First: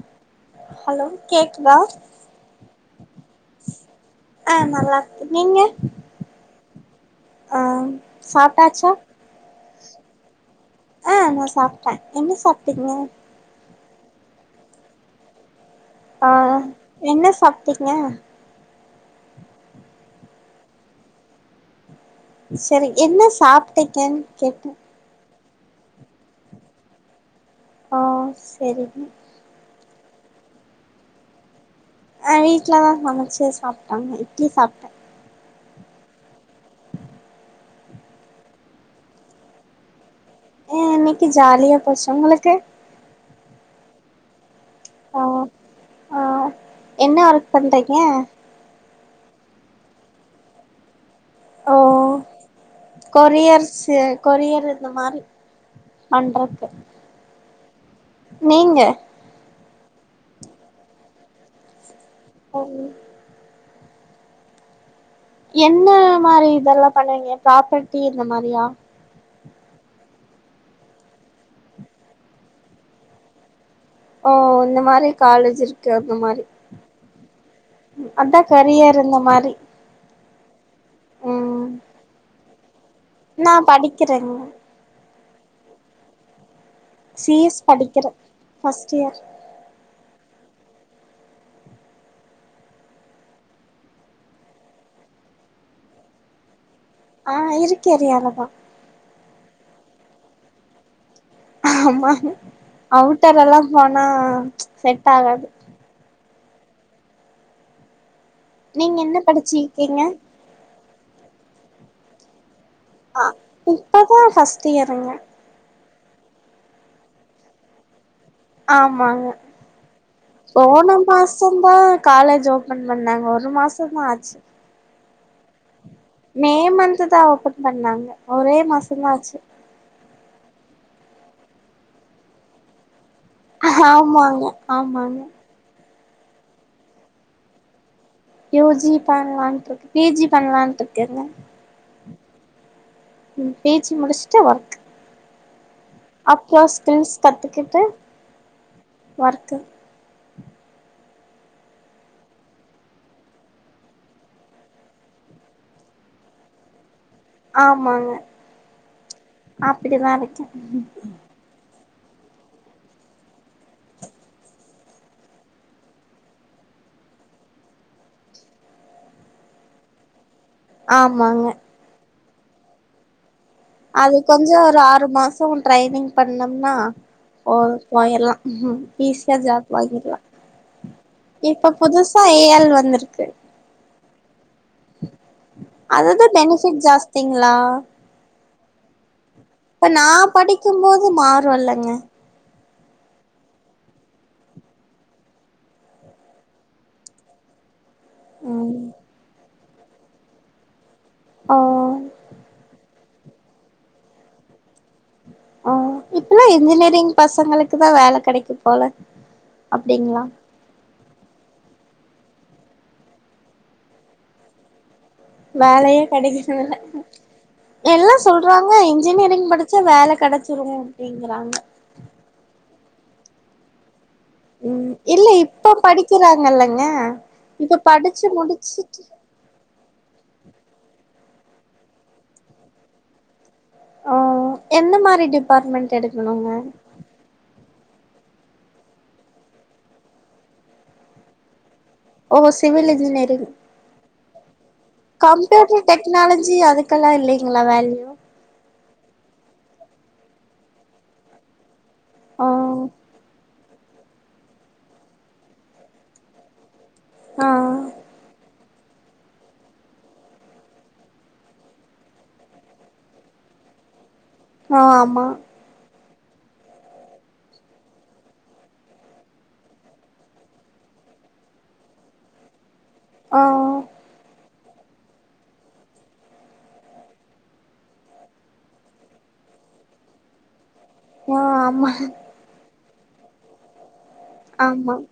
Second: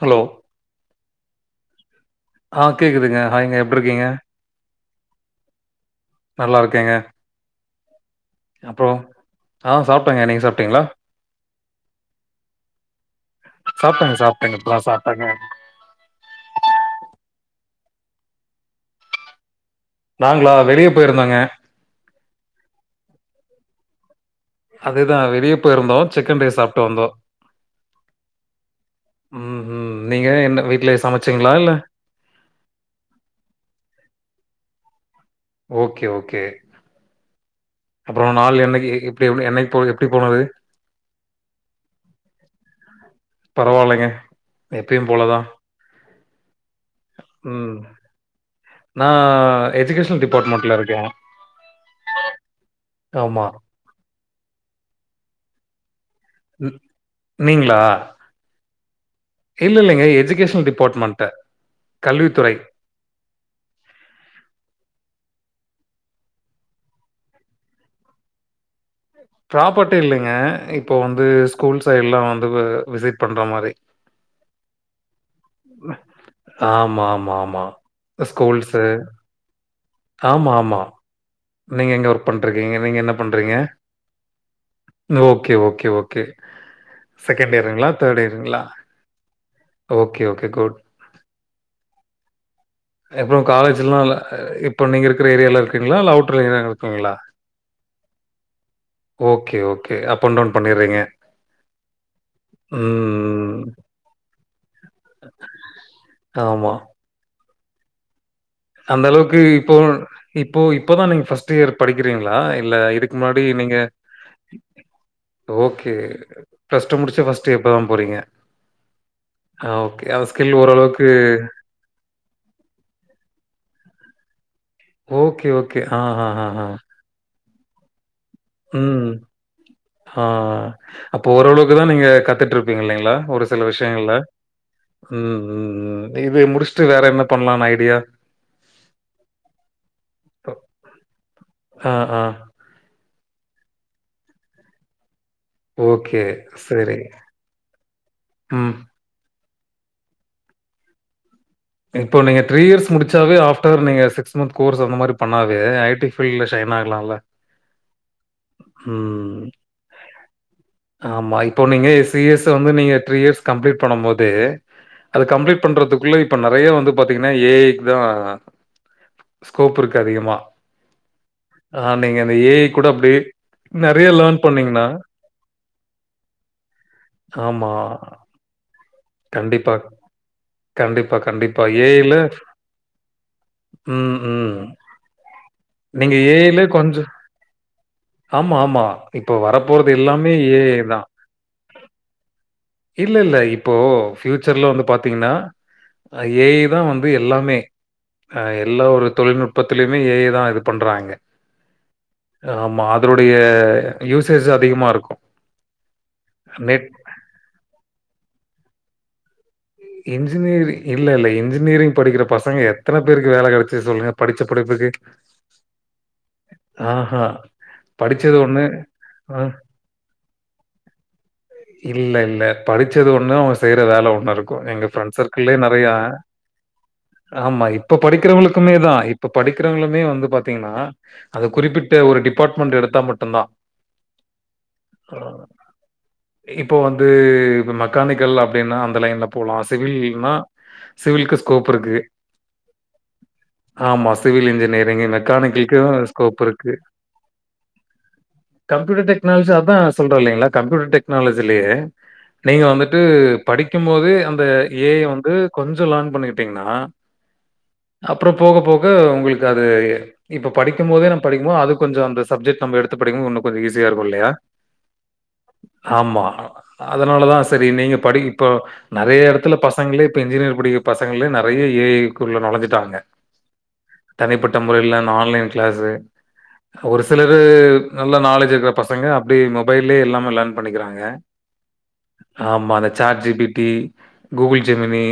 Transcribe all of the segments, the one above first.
Hello hello கேக்குதா ஆ கேக்குதுங்க ஹாய்ங்க எப்ட்ருக்கீங்க ஆ நல்லார்க்கே நீங்க நல்லார்க்கேங்க ஆ அப்றோ சாப்ட்டாச்சா ஆ சாப்ட்டங்க நீங்க சாப்ட்டீங்ளா ஆ நா சாப்ட்டே என்ன சாப்ட்டிங்க சாப்ட்டங்க சாப்ட்டங்க இப்பதா சாப்ட்டங்க ஆ என்ன சாப்ட்டீங்க நாங்ளா வெறியப் போயிருந்தோங்க செரி என்ன சாப்டிங்கன் கேட்டே அதுதா வெறியப் போயிருந்தோ சிக்கன் ரைஸ் சாப்ட்டு வந்தோ ஆ செரிங்க ம் ம் நீங்க என்ன வீட்லே சமச்சிங்ளா இல்ல அ வீட்லதா சமச்சு சாப்ட்டோங்க இட்லி சாப்ட்டே ஓகே ஓகே அப்றோ நாள் என்னகி எப்டி எப்ன என்னைக் போ எப்டி போனது அ இன்னைக்கி ஜாலியா போச்சு உங்ளுக்கு பரவாலைங்க எப்பியும் ஆ போலதா ஆ என்ன ஒர்க் ம் பண்றைங்க நா எஜுகேஷனல் டிபார்ட்மெண்ட்ல இருக்கே ஓ ஆமா கொரியர்ஸ்சு கொரியர் இந்த மாரிப் பண்றத் ம் நீங்ளா நீங்க இல்ல இல்லைங்க எஜுகேஷ்னல் டிபார்ட்மெண்ட்டு கல்வித்துறை ம் என்ன மாரி இதெல்லாம் பண்ணுவீங்க ப்ராப்பர்டி இந்த மாரியா ப்ராப்பர்ட்டி இல்லைங்க இப்ப வந்து ஸ்கூல் சைட்லா வந்து வ விசிட் பண்ற மாரி ஓ இந்த மாரி காலேஜ் இருக்கு அந்த மாரி ஆமா, ஆமா, ஆமா. அதா ஸ்கூல்ஸு கரியர் இந்த மாரி ஆமா, ஆமா ம் நீங்க எங்க ஒர்க் பண் ட்டு இருக்கீங்க, நீங்க என்ன நா பண்றீங்க? படிக்கிறேங்க ஓகே, ஓகே, ஓகே சி செகண்ட் எஸ் இயருங்களா படிக்கிறே தேர்டு இயருகங்ளா first year okay okay good அப்றொ காலேஜல்லா இல்ல இப்ப நீங்க இருக்கிற ஏரியால இருக்குங்ளா இல்ல அவுட்டர் ஏரியால இருக்கீங்களா? நா இருக்கே ஏரியாலதா okay okay up and down பண்ணிட்றீங்க ஆமாங்க, அவுட்டர் எல்லா ம். போனா செட்டாகாது ஆமா நீங்க என்ன அந்தளவுக்கு இப்போ படிச்சிருக்கீங்க இப்போ இப்போதா நீங்க ஃபர்ஸ்ட் இயர் படிக்கிறீங்களா இல்ல இதுக்கு ஆ முன்னாடி நீங்க இப்பதா ஃபர்ஸ்ட் இயருங்க ஓகே, பிளஸ் டூ முடிச்சு ஃபர்ஸ்ட் இயர் இப்பதா போறீங்க ஆமாங்க ஆ ஓகே. அந்த ஸ்கில் போன ஓரளவுக்கு மாசந்தா காலேஜ் ஓபன் பண்ணாங்க ஒரு மாசந்தா ஆச்சு ஓகே ஓ கே ஆ ஆ, ஆ, மே ஆ. மந்த்துதா ஓபன் பண்ணாங்க ஒரே ம். மாசந்தா ஆச்சு ஆ ஆ அப்போ ஓரளவுக்குதா நீங்க கத்துட்டுருப்பீங்க இல்லங்ளா ஒரு சில விஷயங்கள்ல ஆமாங்க ஆமாங்க ம் ம் ம் இது முடிச்சுட்டு வேற என்ன பண்லாம்னு ஐடியா யூ ஜி பண்ணலான்ட்டு இருக்கு பி ஜி பண்ணலான்ட்டு இருக்கேங்க ஆ ஆ ம் பி ஜி முடிச்சிட்டு ஒர்க் ஓகே. அப்றோ சரி. ஸ்கில்ஸ் கத்துக்கிட்டு ம். ஒர்க் இப்போ நீங்க திரீ இயர்ஸ் முடிச்சாவே ஆஃப்டர் நீங்க சிக்ஸ் மந்த் கோர்ஸ் அந்த மாரி பண்ணாவே ஐ டி ஃபீல்டுல சைன் ஆயிறலாம்ல ஆமாங்க அப்படிதா இருக்கே ஆமா. இப்போ போன்னீங்க சி ஸ் வந்து நீங்க திரீ இயர்ஸ் கம்ளீட் பண்ணும்போதே அது கம்ளீட் பண்றதுக்குள்ள இப் இப்ப நறைய வந்து பாத்தீங்கனா ஏ ஐ க்குதா ஸ்கோப் இருக்கு அதிகமா ஆமாங்க ஆ நீங்க அந்த ஏ ஐ கூட அப்டியே அது கொஞ்சோ ஒரு ஆறு மாசோ ட்ரைனிங் பண்ணோம்னா போ ஆமா போயிட்லா ஈஸியா ஜாப் கண்டிப்பா வாங்கிட்லா கண்டிப்பா கண்டிப்பா இப்ப ஏ ஐ ல புதுசா ஏ எள் வந்துருக்கு ம் ம் நீங்க அதஅது ஏ ஐ ல பெனிஃபிட் கொஞ்சோ ஜாஸ்திங்ளா ஆமா ஆமா இப்ப வரப் இப்ப நா படிக்கும்போது மாறு இல்லாங்க இல்ல இல்ல இப்போ ஃபியூச்சர்ல வந்து பாத்தீங்னா ஏ ஐ தா வந்து எல்லாமே ஆ எல்லா ம் ஒரு தொழில்நுட்பத்திலையுமே ஏ ஐ தா இது பண்றாங்க ஓ அ ஆமா அதனுடைய யூசேஜ் அதிகமா இருக்கு அ இப்பல்லா நெட் இன்ஜினியரிங் பசங்களுக்குதா வேல கெடைக்குபோல இன்ஜினியரிங் இல்ல இல்ல இன்ஜினியரிங் படிக்கிற பசங்க எத்தனை பேருக்கு வேலை கெடைச்சிது சொல்லுங்க படிச்ச படிப்புக்கு வேலையே கெடைக்கல ஆஹா எல்லாம் படிச்சது ஒண்ணு சொல்றாங்க ஆ இன்ஜினியரிங் படிச்சா வேலை கிடைச்சிரு அப்படிங்கறாங்க இல்ல இல்ல படிச்சது ஒன்னு அவங்க செய்யற வேலை ஒன்னாருக்கும் எங்க ம் பிரண்ட்ஸ் இல்ல சர்க்கிள்ளயே இப்ப நிறையா படிக்கிறாங்கல்லங்க ஆமா இப்ப படிச்சு படிக்கிறவங்களுக்குமே தான் முடிச்சுட்டு இப் இப்ப படிக்கிறவங்களுமே வந்து பாத்தீங்கன்னா அந்த குறிப்பிட்ட ஒரு டிப்பார்ட்மெண்ட் எடுத்தா மட்டும்தான் எந்த மாரி டிபார்ட்மெண்ட் எடுக்கணுங்க இப்போ வந்து மெக்கானிக்கல் அப்டின்னா அந்த லைன்ல போலாம் சிவில்னா சிவில்க்கு ஸ்கோப் இருக்கு ஓ சிவில் இன்ஜினியரிங் ஆமா சிவில் இன்ஜினியரிங் கம்ப்யூட்டர் மெக்கானிக்கலுக்கும் ஸ்கோப் டெக்னாலஜி இருக்கு அதுக்கெல்லா இல்லைங்களா வேல்யூ கம்யூட்டர் டெக்னாலஜி அதான் சொல்றே இல்லீங்களா கம்யூட்டர் டெக்னாலஜிலயே ஓ நீங்க வந்துட்டு படிக்கும் போதே அந்த ஏ ஐ வந்து கொஞ்சம் லேர்ன் பண்ணிக்கிட்டீங்கன்னா ஆ அப்புறம் போக போக வந்து உங்களுக்கு அது இப்ப படிக்கும் போதே நம் படிக்கும் போது அது கொஞ்ச அந்த சப்ஜெக்ட் நம்ம எடுத்து படிக்கும் போது இன்னும் கொஞ்சம் ஈசியா இருக்கும் இல்லையா ஆமா ஆமா அதனால தான் சரி நீங்க படிக் இப்போ நிறைய இடத்துல பசங்களே இப்போ இன்ஜினியர் படிக்கிற பசங்களே நிறையா ஏஐகுள்ள நொழஞ்சுட்டாங்க ஓ தனிப்பட்ட முறையில அந்த ஆன்லைன் கிளாஸ்ஸு ஒரு சிலர் நல்ல நாலேஜ் இருக்கிற பசங்க அப்படி மொபைல்லே எல்லாம லேர்ன் பண்ணிக்கிறாங்க ஆ ஆமா ஆமா அந்த சார்ஜுபிடி கூகுள் ஆமா ஜெமினி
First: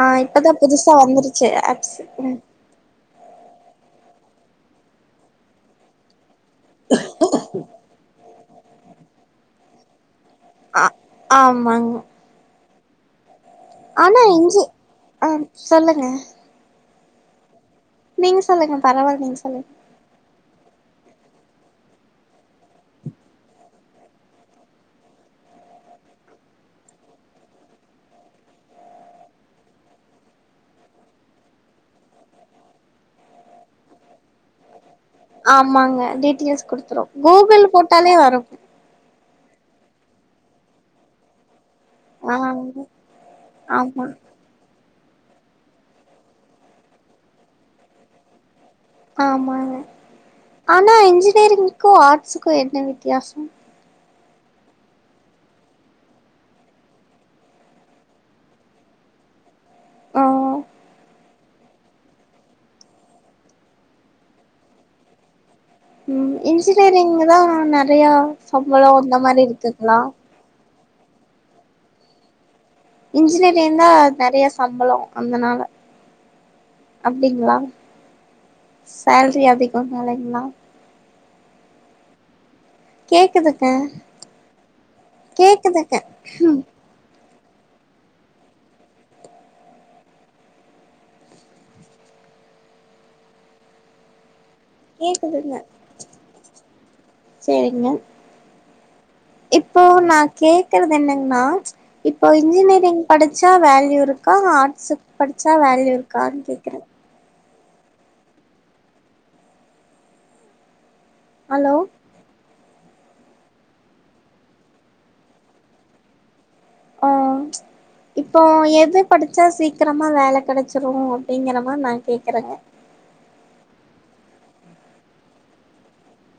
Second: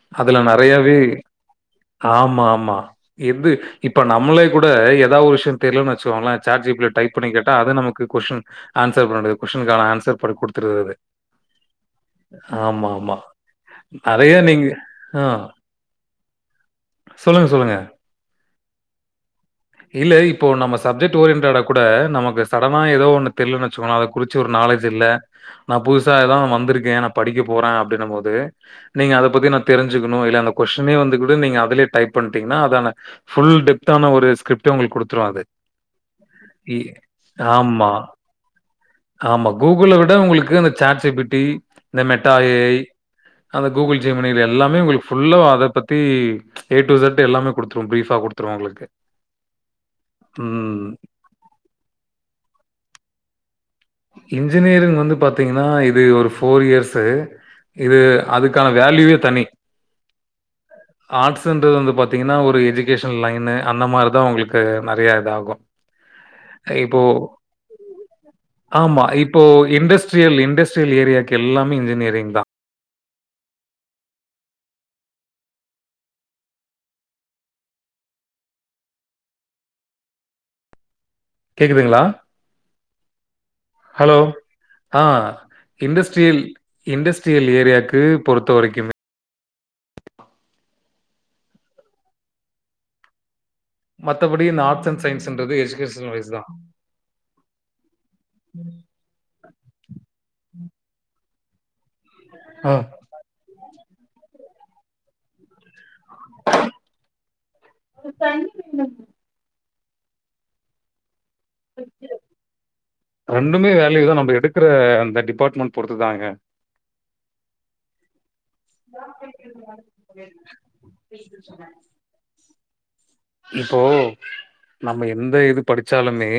ஆ அதுல இப்பதா புதுசா நிறையாவே வந்துருச்சு ஆப்ஸ் ம் ஆமாம் ஆமா எது இப்ப நம்மளே கூட ஏதாவது ஒரு விஷயம் தெரியலன்னு வச்சுக்கோங்களேன் சார்ட்ஜுப்ல டைப் பண்ணி கேட்டா அது நமக்கு கொஸ்டின் ஆன்சர் பண்ணது கொஸ்டினுக்கான ஆன்சர் பண்ணி ஆ கொடுத்துருது அது ஆமாங்க ஆமாமா ஆனா அதையே இஞ்சி நீங்க ஆ சொல்லுங்க சொல்லுங்க நீங்க சொல்லுங்க பரவாயில்ல நீங்க சொல்லுங்க இல்ல இப்போ நம்ம சப்ஜெக்ட் ஓரியன்டடா கூட நமக்கு சடனா ஏதோ ஒன்னு தெரிலன்னுவச்சுக்கோங்க குறிச்சு ஒரு நாலேஜ் இல்ல நான் புதுசா ஏதா வந்திருக்கேன் நான் படிக்க போறேன் அப்டினும் போது நீங்க அத பத்தி நான் தெரிஞ்சுக்கணும் இல்ல அந்த கொஸ்டினே வந்துகூட நீங்க அதுலயே டைப் பண்ணிட்டீங்கன்னா அதனா ஃபுல் டெப்தான ஒரு ஸ்கிரிப் ட் உங்களுக்கு குடுத்துரும் அது ஆமாங்க டீட்டெயில்ஸ் குடுத்துரு கூகுள் ஆமா போட்டாலே வரு ஆமா கூகுளை விட உங்களுக்கு அந்த சேட் ஜி பி டி இந்த மெட்டா ஆ ஏ ஐ அந்த கூகுள் ஆமா ஜெமினியில் எல்லாமே உங்களுக்கு ஃபுல்லா அதை பத்தி ஏ டு ஜெட் எல்லாமே குடுத்துருவோம் ப்ரீஃபா கொடுத்துரும் உங்களுக்கு ஆமாங்க ம். ஆனா இன்ஜினியரிங்கு ஆர்ட்ஸுக்கும் என்ன வித்தியாசம் இன்ஜினியரிங் வந்து பாத்தீங்கன்னா இது ஒரு ஃபோர் இயர்ஸு இது அதுக்கான வேல்யூவே தனி ஆ ஆர்ட்ஸ்ன்றது வந்து பாத்தீங்கன்னா ஒரு எஜுகேஷன் லைனு அந்த மாரி தான் உங்களுக்கு நெறையா இதா ஆகும் ம் இன்ஜினியரிங்ல தான் நெறையா சம்பளோ ஆமா அந்த மாரி இப்போ இருக்குங்களா இண்டஸ்ட்ரியல் இண்டஸ்ட்ரியல் ஏரியாக்கு எல்லாமே இன்ஜினியரிங் தான் இன்ஜினியரிங்னா நிறையா சம்பளம் அதனால அப்டிங்களா சேல்ரி அதிகம் அதனாலைங்களா கேக்குதுங்ளா கேக்குதுங்க ஹலோ ஆ கேக்குதுங்க இண்டஸ்ட்ரியல் ம் இண்டஸ்ட்ரியல் ஏரியாவுக்கு பொறுத்த வரைக்கிமே மத்தபடி நாட் கேக்குதுங்க சேரிங்க இப்போ நா கேக்குறது என்னங்னா இப்போ ஆ இன்ஜினியரிங் படிச்சா வேல்யூ இருக்கா ஆர்ட்ஸுக்கு படிச்சா வேல்யூ இருக்கான்னு கேக்குறே [unintelligible] ஹலோ ரெண்டுமே வேல்யூ தா நம்ம எடுக்கிற அந்த டிபார்ட்மெண்ட் பொறுத்து தாங்க இப்போய் எது படித்தா சீக்கிரமாக வேல கிடச்சிரு அப்டிங்கிற மாதி நா கேட்குறேங்க இப்போ நம்ம எந்த இது படிச்சாலுமே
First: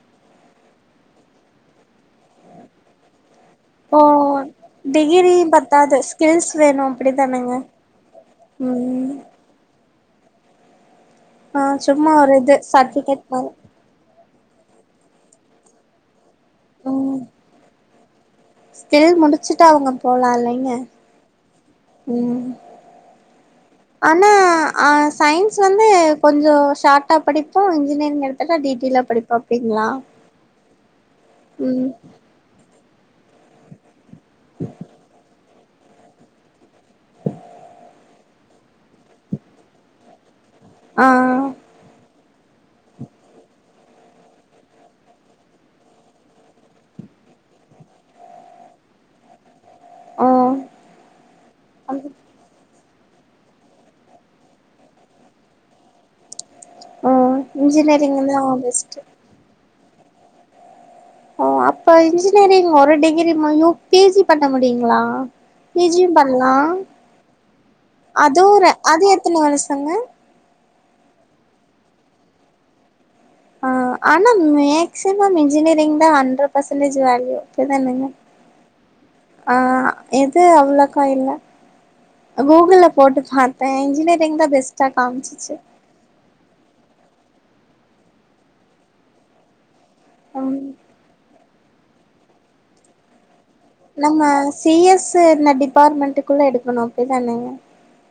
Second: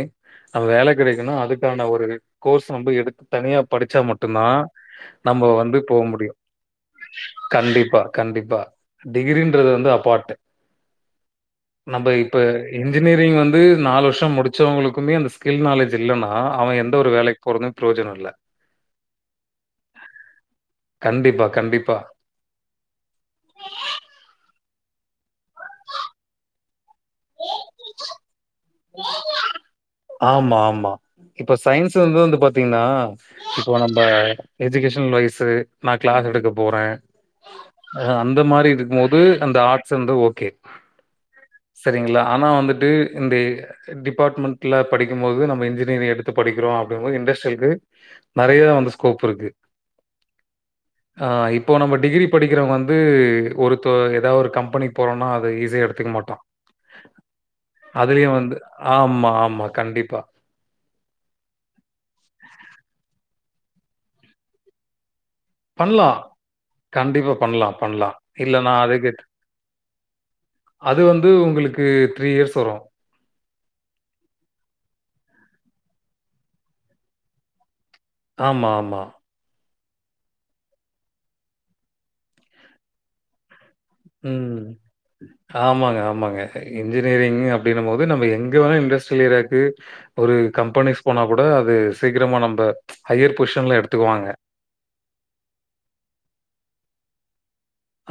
நம வேலகெடைக்கனுன்னா அதுக்கான ஒரு கோர்ஸ் நம்ம எடுத்து தனியா இப்போ படிச்சா மட்டுந் தா டிகிரி நம்ம வந்து பத்தாது போவ் முடியு ஸ்கில்ஸ் வேணு அப்டிதானங்க கண்டிப்பா கண்டிப்பா ம் டிகிரின்றது வந்து அப்பாட் ஆ நம்ம சும்மா ஒரு இப்ப இது சர்டிபிகேட் இன்ஜினியரிங் மாரி வந்து நாலு வருஷோ முடிச்சவங்களுக்குமே அந்த ஸ்கில் நாலேஜ் இல்லன்னா அவ எந்த ஒரு ம் வேலக்கி போறது பிரயோஜனம் இல்ல ஸ்கில் முடிச்சுட்டு அவுங்க போலால்லைங்க கண்டிப்பா கண்டிப்பா ம் ஆனா ஆ சயின்ஸ் வந்து கொஞ்சோ ஷாட்டா படிப் போ இன்ஜினியரிங் எடுத்தனா டீடி ஆமாமா இப்ப ம் சயின்ஸ் வந்துது பாத் தீங்ளா இப்போ நம்ம எஜுகேஷன் லைஃபு நா கிளாஸ் எடுக்க போற அந்த மாரி இருக்கும் போது அந்த ஆர்ட்ஸ் வந்து ஓகே ஆ செரிங்களா ஆனா வந்துட்டு இந்தி டிபார்ட்மெண்ட்ல படிக்கும் போது நம்ம இன்ஜினியரிங் எடுத்து படிக்கிறோ அப்டிங்கும்போது இண்டஸ்ட்ரியலு நறையாவ வந்து ஸ்கோப் இருக்கு ஓ ஆ இப்போ நம்ம அது டிகிரி படிக்கிறவுங்க வந்து ஒரு இப்போ ஏதாவ் ஒரு கம்பெனிக்கு போறோன்னா அது ஈஸியா எடுத்துக்க மாட்டா ம் இன்ஜினியரிங்வந்துலா பெஸ்ட் ம்மா ஆமா கண்டிப்பா ஓ அப்ப இன்ஜினியரிங் ஒரு டிகிரி முடியும் பிஜி பண்ண முடியுங்களா பிஜியும் பண்ணலாம். பண்லா கண்டிப்பா பண்ணலாம், பண்ணலாம். அதுவு இல்ல நான் அது அதுக்கு எத்தன வருசங்கே அது வந்து உங்களுக்கு த்ரீ இயர்ஸ் வரு ஆ ஆனா மேக்சிமம் இன்ஜினியரிங் தா ஹண்ட்ரட் பசன்டேஜ் வேல்யூ அப்பிடிதானுங்க ஆமா ஆமா ஆ எது அவ்வளோக்கா இல்ல கூகுல்ல போட்டு பாத் தே இன்ஜினேயரிங் தா பேஸ்டா காம்ச்சிச்சி ஆமாங்கே ஆமாங்கே இன்ஜினியரிங் அப்டின்ன போது நம்ம எங்க வேணு இண்டஸ்ட்ரியல் ஏரியாக்கு ஒரு ம் கம்பெனி ஸ் போனா கூட அது சீக்கிரமா நம்ம ஹையர் பொசிஷனல நம்ம எடுத்துக்குவாங்க சி எஸ் ஸு இந்த டிபார்ட்மெண்ட்டுக்குள்ளே எடுக்கணு அப்டி தானேங்கே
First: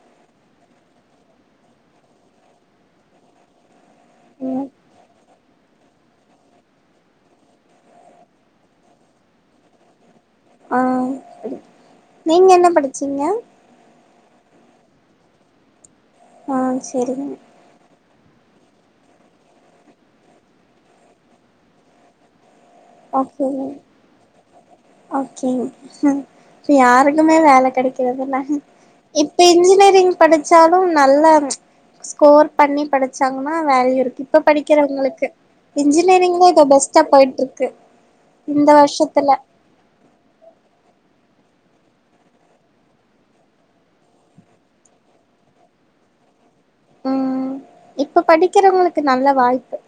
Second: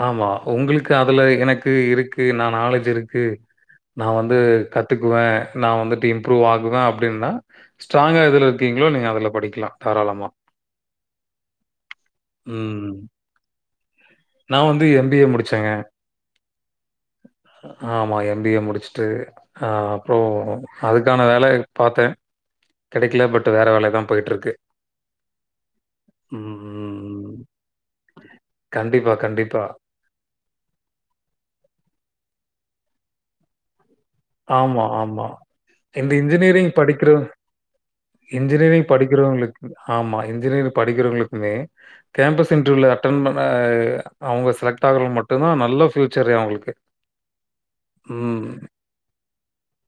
ஆமா உங்களுக்கு அதுல எனக்கு இருக்கு நா நாலேஜ் இருக்கு நா வந்து ம் கத்துக்குவே நா வந்துட்டு இம்ப்ரூவ் ஆகுவே அப்டின்னா ஸ்ட்ராங்கா எதுல இருக்கீங்களோ நீங்க அதுல படிக்கலா தாராளமா ஆ அப்பிடி நீங்க என்ன படிச்சிங்க நா வந்து எம் பி ஏ முடுச்சேங்க ஆ செரிங்க ஆமா எம் பி ஏ முடுச்சுட்டு ஆ அப்பறோ அதுக்கான வேலை பாத்தே கெடைக்கல பட் வேற வேலை தா போயிட்ருக்கு ஓகே இப்ப யாருக்குமே ம். வேல கெடைக்கலதான கண்டிப்பா, கண்டிப்பா இன்ஜினியரிங் படுச்சாலு நல்ல ஸ்கோர் பண்ணி படுச்சாங்கன்னா வேல்யு இருக்கு இப்ப ஆமா, ஆமா. படிக்கிறவுங்களுக்கு இந்த இன்ஜினியரிங்தா இப்ப இன்ஜினியரிங் பெஸ்ட்டா படிக்கிற போயிட்ருக்கு இந்த இன்ஜினியரிங் வருஷத்துல படிக்கிறவங்களுக்கு ஆமா இன்ஜினியரிங் படிக்கிறவுங்களுக்குமே கேம்பஸ் இன்டர்வியூல அட்டன் பண்ண அவுங்க செலக்ட் ஆகுறவுங் மட்டுந்தா நல்ல ஃப்யூச்சரே அவங்களுக்கு ம் இப்ப ம். படிக்கிறவுங்களுக்கு நல்ல வாய்ப்பு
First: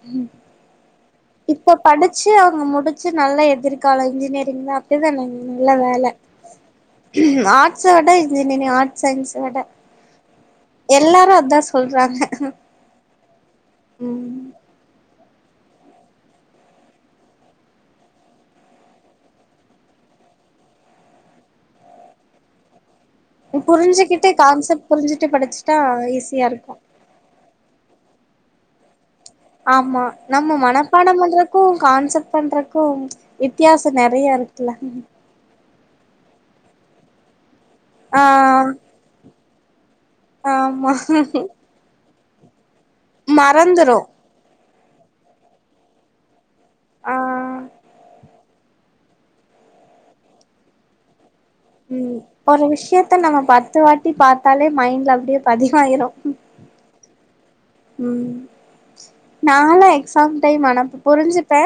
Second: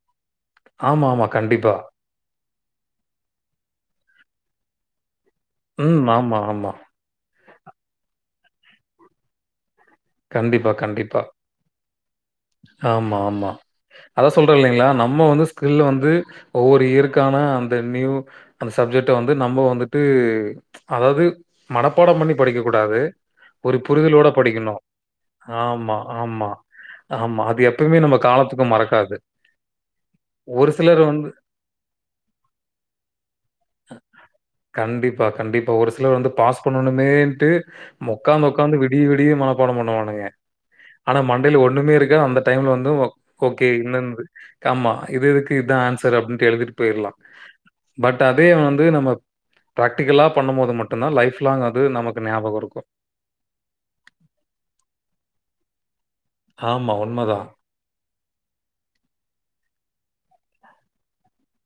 ஆமாமா இப்ப படுச்சு அவங்க முடுச்சு நல்ல எதிர்காலம் இன்ஜினியரிங் தா [unintelligible] நல்ல ம். வேல ஆமா, ஆமா. ஆட்ஸ விட இன்ஜினியரிங் ஆட்ஸ் சயின்ஸ விட கண்டிப்பா கண்டிப்பா எல்லாரு அதா சொல்றாங்க ஆமா ஆமா அதா சொல் றே ம் இல்லைங்களா நம்ம வந்து ஸ்கில்லு வந்து ஒவ்வொரு இயருக்கான அந்த நியூ அந்த சப்ஜெக்ட வந்து நம்ம வந்துட்டு அதாவது மனப்பாடம் பண்ணி படிக்க கூடாது ஒரு புரிதலோட புரிஞ்சுக்கிட்டு படிக்கணு கான்செப்ட் புரிஞ்சுட்டு படிச்சுட்டா ஆமா ஆமா ஈஸியா இருக்கு ஆமா அது எப்பவுமே நம்ம காலத்துக்கு மறக்காது ஆமா நம்ம ஒரு சிலர் மனப்பாடம் வந்து பண்றக்கு கான்செப்ட் பண்றக்கு வித்தியாசோ நெறைய இருக்குல்ல ப்பா கண்டிப்பா ஒரு சிலர் வந்து பாஸ் பண்ணணுமேட்டு மொக்காந்து ஆ ஒக்காந்து விடிய விடிய மன மனப்பாடொ பண்னுவானுங்க ஆமா ஆனா மண்டேல ஒண்ணுமே இருக்காது அந்த டைம்ல வந்து ஓகே இந்த மறந்துரு ஆமா இது இதுக்கு இதா ஆன்சர் அப்டின்னுட்டு எழுதிட்டு போயற்லா ஆ பட் பட் அதே வந்து நம்ம பிராக்டிகலா பண்ணும் போது மட்டுந்தா லைஃப் லாங் அது நமக்கு ஞாபகோ இருக்கு புக்க பத்து வாட்டி பாத்தாலே மைண்ட்ல அப்டியே பதிவாயிரு ஆமா உண்ம தா ம் நாளா எக்ஸாம் டைம் ஆனா இப்ப புருஞ்சுப்பே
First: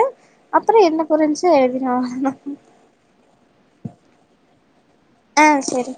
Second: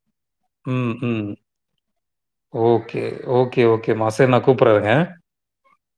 அப்பறோ என்ன புருஞ்சோ எழுதிருவே அவ்ளதா கே ஓகே ஓகே மா சேர் நா கூப்பற்றே இருங்க ஆ செரி